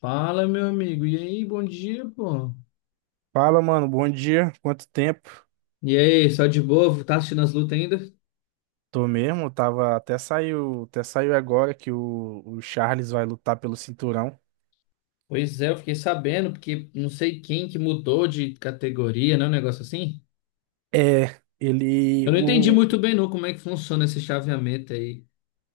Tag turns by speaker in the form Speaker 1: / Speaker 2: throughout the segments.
Speaker 1: Fala, meu amigo. E aí, bom dia, pô.
Speaker 2: Fala, mano, bom dia. Quanto tempo?
Speaker 1: E aí, só de boa? Tá assistindo as lutas ainda?
Speaker 2: Tô mesmo, tava até saiu agora que o Charles vai lutar pelo cinturão.
Speaker 1: Pois é, eu fiquei sabendo, porque não sei quem que mudou de categoria, né? Um negócio assim.
Speaker 2: É, ele
Speaker 1: Eu não entendi
Speaker 2: o
Speaker 1: muito bem, não, como é que funciona esse chaveamento aí.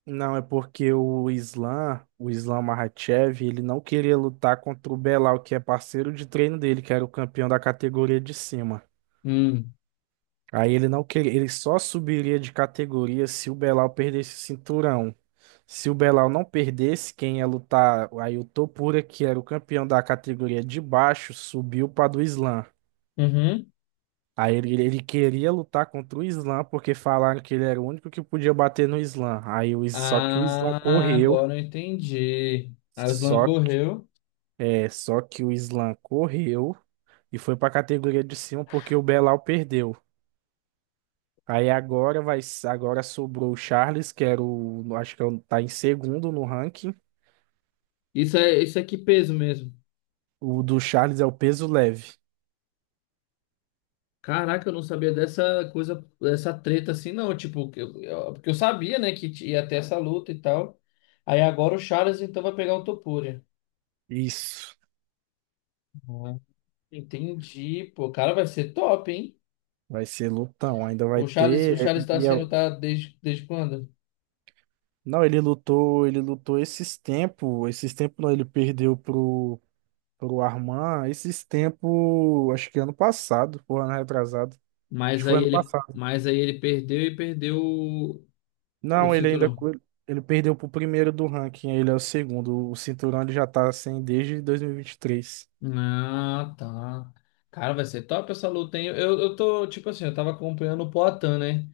Speaker 2: Não é porque o Islam Makhachev, ele não queria lutar contra o Belal, que é parceiro de treino dele, que era o campeão da categoria de cima.
Speaker 1: Hum.
Speaker 2: Aí ele não queria, ele só subiria de categoria se o Belal perdesse o cinturão. Se o Belal não perdesse, quem ia lutar, aí o Topura, que era o campeão da categoria de baixo, subiu para do Islã.
Speaker 1: Uhum.
Speaker 2: Aí ele queria lutar contra o Islã porque falaram que ele era o único que podia bater no Islã. Só que o Islã
Speaker 1: Ah,
Speaker 2: correu,
Speaker 1: agora eu entendi. A Aslan
Speaker 2: só que,
Speaker 1: correu.
Speaker 2: é, só que o Islã correu e foi para a categoria de cima porque o Belal perdeu. Aí agora vai, agora sobrou o Charles, que era o, acho que tá em segundo no ranking.
Speaker 1: Isso é que peso mesmo?
Speaker 2: O do Charles é o peso leve.
Speaker 1: Caraca, eu não sabia dessa coisa, dessa treta assim, não. Tipo, porque eu sabia, né, que ia ter essa luta e tal. Aí agora o Charles então vai pegar o Topuria.
Speaker 2: Isso.
Speaker 1: Uhum. Entendi, pô, cara, vai ser top, hein?
Speaker 2: Vai ser lutão, ainda vai
Speaker 1: O Charles, o
Speaker 2: ter.
Speaker 1: Charles tá sendo tá desde, desde quando?
Speaker 2: Não, ele lutou esses tempos não, ele perdeu pro pro Arman, esses tempos, acho que ano passado, ou ano retrasado. Acho que
Speaker 1: Mas
Speaker 2: foi
Speaker 1: aí
Speaker 2: ano
Speaker 1: ele,
Speaker 2: passado.
Speaker 1: mas aí ele perdeu e perdeu o
Speaker 2: Não, ele ainda
Speaker 1: cinturão.
Speaker 2: co- Ele perdeu pro primeiro do ranking, ele é o segundo. O cinturão ele já tá sem desde
Speaker 1: Ah, tá. Cara, vai ser top essa luta, hein? Eu tô, tipo assim, eu tava acompanhando o Poatan, né?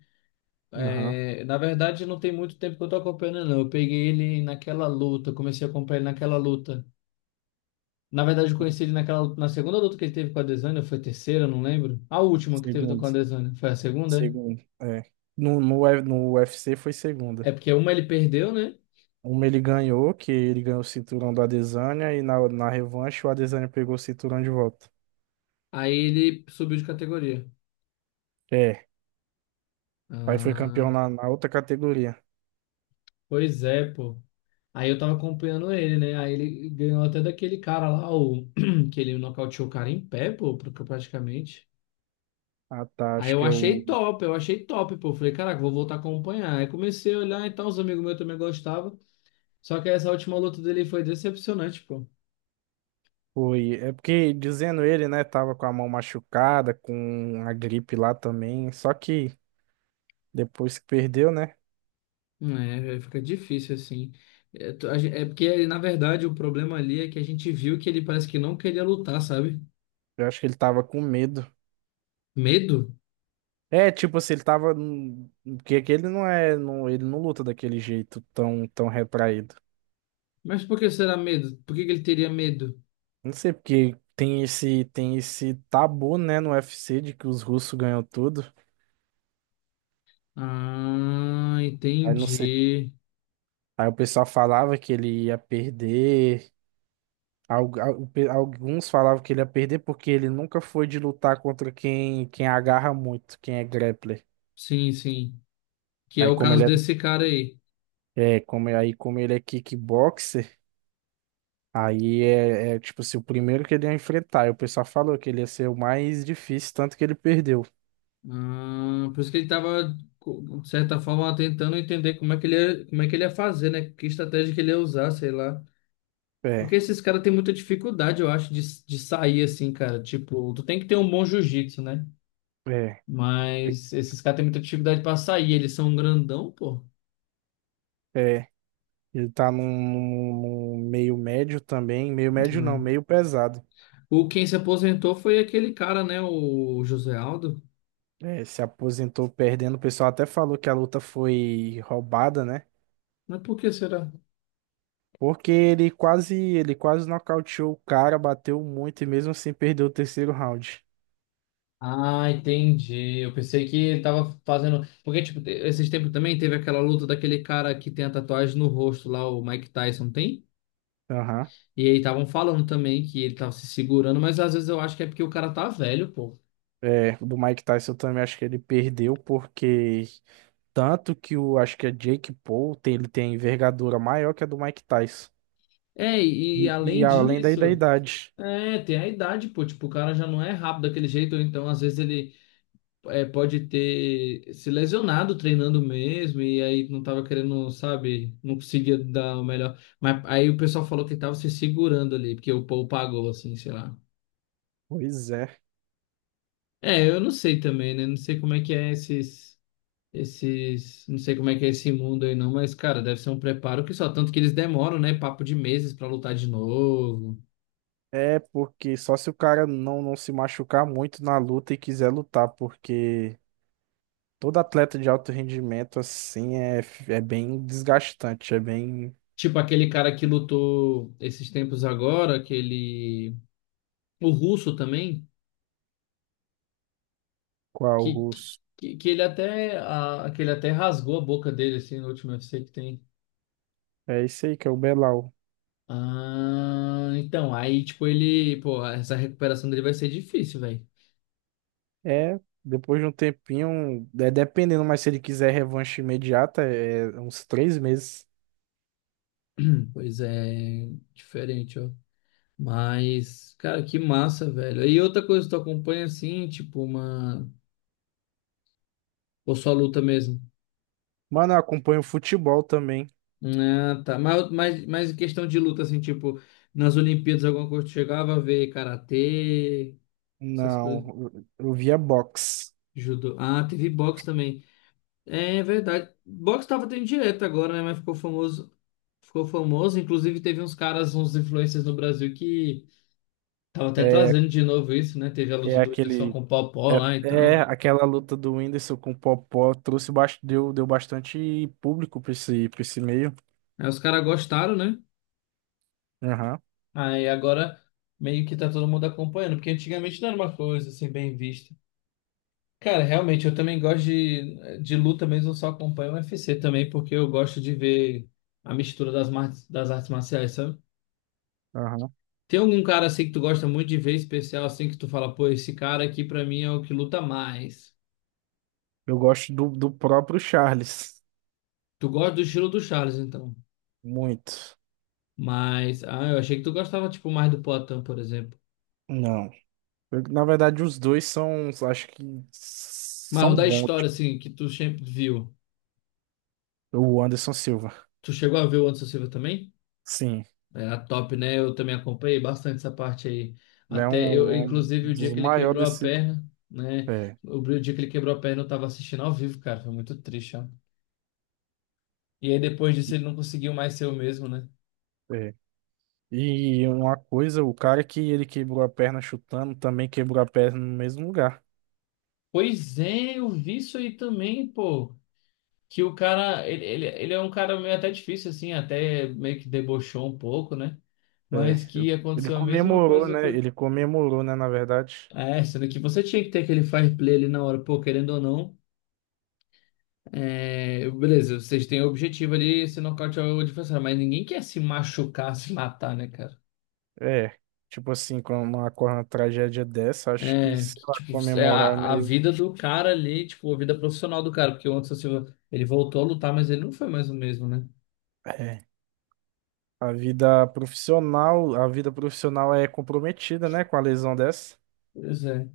Speaker 2: 2023.
Speaker 1: É, na verdade, não tem muito tempo que eu tô acompanhando, não. Eu peguei ele naquela luta, comecei a acompanhar ele naquela luta. Na verdade, eu conheci ele naquela, na segunda luta que ele teve com a Adesanya, ou foi a terceira, eu não lembro. A última que teve
Speaker 2: Segundo,
Speaker 1: com a Adesanya, foi a segunda?
Speaker 2: segundo, é. No UFC foi segunda.
Speaker 1: É porque uma ele perdeu, né?
Speaker 2: Uma ele ganhou, que ele ganhou o cinturão do Adesanya, e na revanche o Adesanya pegou o cinturão de volta.
Speaker 1: Aí ele subiu de categoria.
Speaker 2: É, aí foi
Speaker 1: Ah,
Speaker 2: campeão na outra categoria.
Speaker 1: pois é, pô. Aí eu tava acompanhando ele, né? Aí ele ganhou até daquele cara lá, o que ele nocauteou o cara em pé, pô, praticamente.
Speaker 2: Ah, tá,
Speaker 1: Aí
Speaker 2: acho que eu
Speaker 1: eu achei top, pô. Falei, caraca, vou voltar a acompanhar. Aí comecei a olhar, então os amigos meus também gostavam. Só que essa última luta dele foi decepcionante, pô.
Speaker 2: fui. É porque, dizendo ele, né, tava com a mão machucada, com a gripe lá também, só que depois que perdeu, né,
Speaker 1: É, fica difícil assim. É, é porque, na verdade, o problema ali é que a gente viu que ele parece que não queria lutar, sabe?
Speaker 2: eu acho que ele tava com medo.
Speaker 1: Medo?
Speaker 2: É, tipo assim, Porque aquele não é. Não, ele não luta daquele jeito tão, tão retraído.
Speaker 1: Mas por que será medo? Por que que ele teria medo?
Speaker 2: Não sei porque tem esse tabu, né, no UFC de que os russos ganham tudo.
Speaker 1: Ah,
Speaker 2: Aí não sei,
Speaker 1: entendi.
Speaker 2: aí o pessoal falava que ele ia perder. Alguns falavam que ele ia perder porque ele nunca foi de lutar contra quem agarra muito, quem é grappler.
Speaker 1: Sim, sim. Que é
Speaker 2: Aí
Speaker 1: o
Speaker 2: como
Speaker 1: caso
Speaker 2: ele
Speaker 1: desse cara aí.
Speaker 2: é, como ele é kickboxer, aí é tipo assim, o primeiro que ele ia enfrentar. Aí o pessoal falou que ele ia ser o mais difícil, tanto que ele perdeu.
Speaker 1: Ah, por isso que ele estava, de certa forma, tentando entender como é que ele ia, como é que ele ia fazer, né? Que estratégia que ele ia usar, sei lá. Porque
Speaker 2: É,
Speaker 1: esses caras têm muita dificuldade, eu acho, de sair assim, cara. Tipo, tu tem que ter um bom jiu-jitsu, né?
Speaker 2: é.
Speaker 1: Mas esses caras têm muita dificuldade pra sair. Eles são um grandão, pô.
Speaker 2: É, ele tá meio médio também. Meio médio não,
Speaker 1: Hum.
Speaker 2: meio pesado.
Speaker 1: O quem se aposentou foi aquele cara, né? O José Aldo.
Speaker 2: É, se aposentou perdendo. O pessoal até falou que a luta foi roubada, né?
Speaker 1: Mas por que será?
Speaker 2: Porque ele quase nocauteou o cara, bateu muito e mesmo assim perdeu o terceiro round.
Speaker 1: Ah, entendi. Eu pensei que ele tava fazendo. Porque, tipo, esses tempos também teve aquela luta daquele cara que tem a tatuagem no rosto lá, o Mike Tyson tem.
Speaker 2: Aham.
Speaker 1: E aí estavam falando também que ele tava se segurando, mas às vezes eu acho que é porque o cara tá velho, pô.
Speaker 2: É, o do Mike Tyson eu também acho que ele perdeu porque tanto que o, acho que é Jake Paul, tem, ele tem a envergadura maior que a do Mike Tyson.
Speaker 1: É, e
Speaker 2: E
Speaker 1: além
Speaker 2: além daí da
Speaker 1: disso,
Speaker 2: idade.
Speaker 1: é, tem a idade, pô. Tipo, o cara já não é rápido daquele jeito, ou então às vezes ele. É, pode ter se lesionado treinando mesmo e aí não tava querendo, sabe, não conseguia dar o melhor. Mas aí o pessoal falou que tava se segurando ali, porque o povo pagou, assim, sei lá.
Speaker 2: Pois é.
Speaker 1: É, eu não sei também, né? Não sei como é que é esses, esses, não sei como é que é esse mundo aí não, mas, cara, deve ser um preparo que só tanto que eles demoram, né? Papo de meses pra lutar de novo.
Speaker 2: É porque só se o cara não, não se machucar muito na luta e quiser lutar, porque todo atleta de alto rendimento, assim, é, é bem desgastante, é bem
Speaker 1: Tipo aquele cara que lutou esses tempos agora, aquele, o russo também.
Speaker 2: qual
Speaker 1: Que,
Speaker 2: russo.
Speaker 1: que ele até, ah, que ele até rasgou a boca dele, assim, no último UFC que tem.
Speaker 2: É isso aí que é o Belal.
Speaker 1: Ah, então, aí, tipo, ele, pô, essa recuperação dele vai ser difícil, velho.
Speaker 2: É, depois de um tempinho, é, dependendo, mas se ele quiser revanche imediata, é uns 3 meses.
Speaker 1: Pois é, diferente, ó. Mas, cara, que massa, velho. E outra coisa, tu acompanha assim, tipo, uma. Ou só luta mesmo?
Speaker 2: Mano, eu acompanho futebol também.
Speaker 1: Ah, tá. Mas em questão de luta, assim, tipo, nas Olimpíadas, alguma coisa tu chegava a ver karatê, essas coisas.
Speaker 2: Não, eu via boxe.
Speaker 1: Judô. Ah, teve boxe também. É verdade. Box tava tendo direto agora, né? Mas ficou famoso. Ficou famoso. Inclusive, teve uns caras, uns influencers no Brasil que tava até
Speaker 2: É,
Speaker 1: trazendo de novo isso, né? Teve a luta
Speaker 2: é
Speaker 1: do Whindersson
Speaker 2: aquele.
Speaker 1: com o Paw-Paw lá,
Speaker 2: É, é,
Speaker 1: então.
Speaker 2: aquela luta do Whindersson com o Popó trouxe, deu, deu bastante público pra esse meio.
Speaker 1: Aí os caras gostaram, né?
Speaker 2: Aham,
Speaker 1: Aí agora meio que tá todo mundo acompanhando, porque antigamente não era uma coisa assim bem vista. Cara, realmente, eu também gosto de luta mesmo, eu só acompanho o UFC também, porque eu gosto de ver a mistura das, das artes marciais, sabe?
Speaker 2: aham.
Speaker 1: Tem algum cara assim que tu gosta muito de ver especial, assim que tu fala, pô, esse cara aqui pra mim é o que luta mais.
Speaker 2: Eu gosto do, do próprio Charles.
Speaker 1: Tu gosta do estilo do Charles, então.
Speaker 2: Muito.
Speaker 1: Mas, ah, eu achei que tu gostava, tipo, mais do Poatan, por exemplo.
Speaker 2: Não. Na verdade, os dois são, acho que
Speaker 1: Mas o
Speaker 2: são
Speaker 1: da
Speaker 2: bons.
Speaker 1: história,
Speaker 2: Tipo,
Speaker 1: assim, que tu sempre viu.
Speaker 2: o Anderson Silva.
Speaker 1: Tu chegou a ver o Anderson Silva também?
Speaker 2: Sim.
Speaker 1: Era top, né? Eu também acompanhei bastante essa parte aí.
Speaker 2: Ele é
Speaker 1: Até eu,
Speaker 2: um, um
Speaker 1: inclusive, o dia
Speaker 2: dos
Speaker 1: que ele
Speaker 2: maiores
Speaker 1: quebrou a
Speaker 2: desse.
Speaker 1: perna, né?
Speaker 2: É,
Speaker 1: O dia que ele quebrou a perna, eu tava assistindo ao vivo, cara. Foi muito triste, ó. E aí depois disso ele não conseguiu mais ser o mesmo, né?
Speaker 2: é. E uma coisa, o cara que ele quebrou a perna chutando também quebrou a perna no mesmo lugar.
Speaker 1: Pois é, eu vi isso aí também, pô. Que o cara, ele é um cara meio até difícil, assim, até meio que debochou um pouco, né?
Speaker 2: É,
Speaker 1: Mas que
Speaker 2: ele
Speaker 1: aconteceu a mesma
Speaker 2: comemorou,
Speaker 1: coisa
Speaker 2: né?
Speaker 1: que.
Speaker 2: Ele comemorou, né? Na verdade,
Speaker 1: É, sendo que você tinha que ter aquele fire play ali na hora, pô, querendo ou não. É, beleza, vocês têm o objetivo ali, se nocautear o adversário, mas ninguém quer se machucar, se matar, né, cara?
Speaker 2: é. Tipo assim, quando ocorre uma tragédia dessa, acho que,
Speaker 1: É,
Speaker 2: sei
Speaker 1: que,
Speaker 2: lá,
Speaker 1: tipo, é
Speaker 2: comemorar é
Speaker 1: a
Speaker 2: meio.
Speaker 1: vida do cara ali, tipo, a vida profissional do cara, porque o Anderson Silva, ele voltou a lutar, mas ele não foi mais o mesmo, né?
Speaker 2: É. A vida profissional é comprometida, né? Com a lesão dessa.
Speaker 1: Pois é.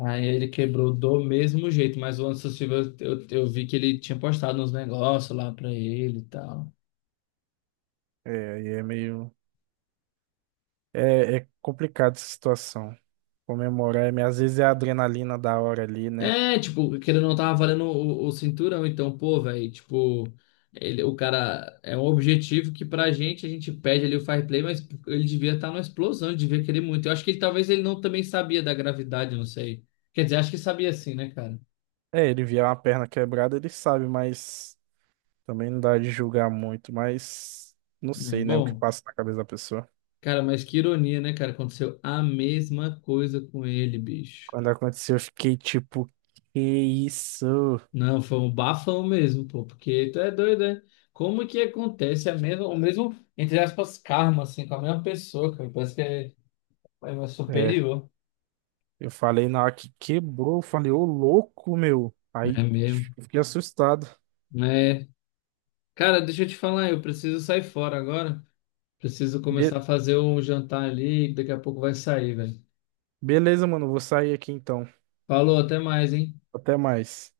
Speaker 1: Aí ele quebrou do mesmo jeito, mas o Anderson Silva, eu vi que ele tinha postado uns negócios lá pra ele e tal.
Speaker 2: É, aí é meio. É, é complicado essa situação. Comemorar, é meio- às vezes é a adrenalina da hora ali, né?
Speaker 1: É, tipo, que ele não tava valendo o cinturão, então, pô, velho, tipo, ele, o cara é um objetivo que pra gente, a gente pede ali o fair play, mas ele devia estar numa explosão, ele devia querer muito. Eu acho que ele talvez ele não também sabia da gravidade, eu não sei. Quer dizer, acho que sabia sim, né, cara?
Speaker 2: É, ele vier uma perna quebrada, ele sabe, mas também não dá de julgar muito, mas não
Speaker 1: É,
Speaker 2: sei, né? O que
Speaker 1: bom,
Speaker 2: passa na cabeça da pessoa.
Speaker 1: cara, mas que ironia, né, cara? Aconteceu a mesma coisa com ele, bicho.
Speaker 2: Quando aconteceu, eu fiquei tipo, que isso?
Speaker 1: Não, foi um bafão mesmo, pô, porque tu é doido, né? Como que acontece a mesma, o mesmo, entre aspas, karma, assim, com a mesma pessoa, cara? Parece que é, é
Speaker 2: É,
Speaker 1: superior.
Speaker 2: eu falei na hora que quebrou, eu falei, ô louco, meu.
Speaker 1: É
Speaker 2: Aí
Speaker 1: mesmo.
Speaker 2: eu fiquei assustado.
Speaker 1: É. Cara, deixa eu te falar, eu preciso sair fora agora. Preciso começar
Speaker 2: Be-
Speaker 1: a fazer o jantar ali, que daqui a pouco vai sair, velho.
Speaker 2: Beleza, mano, vou sair aqui então.
Speaker 1: Falou, até mais, hein?
Speaker 2: Até mais.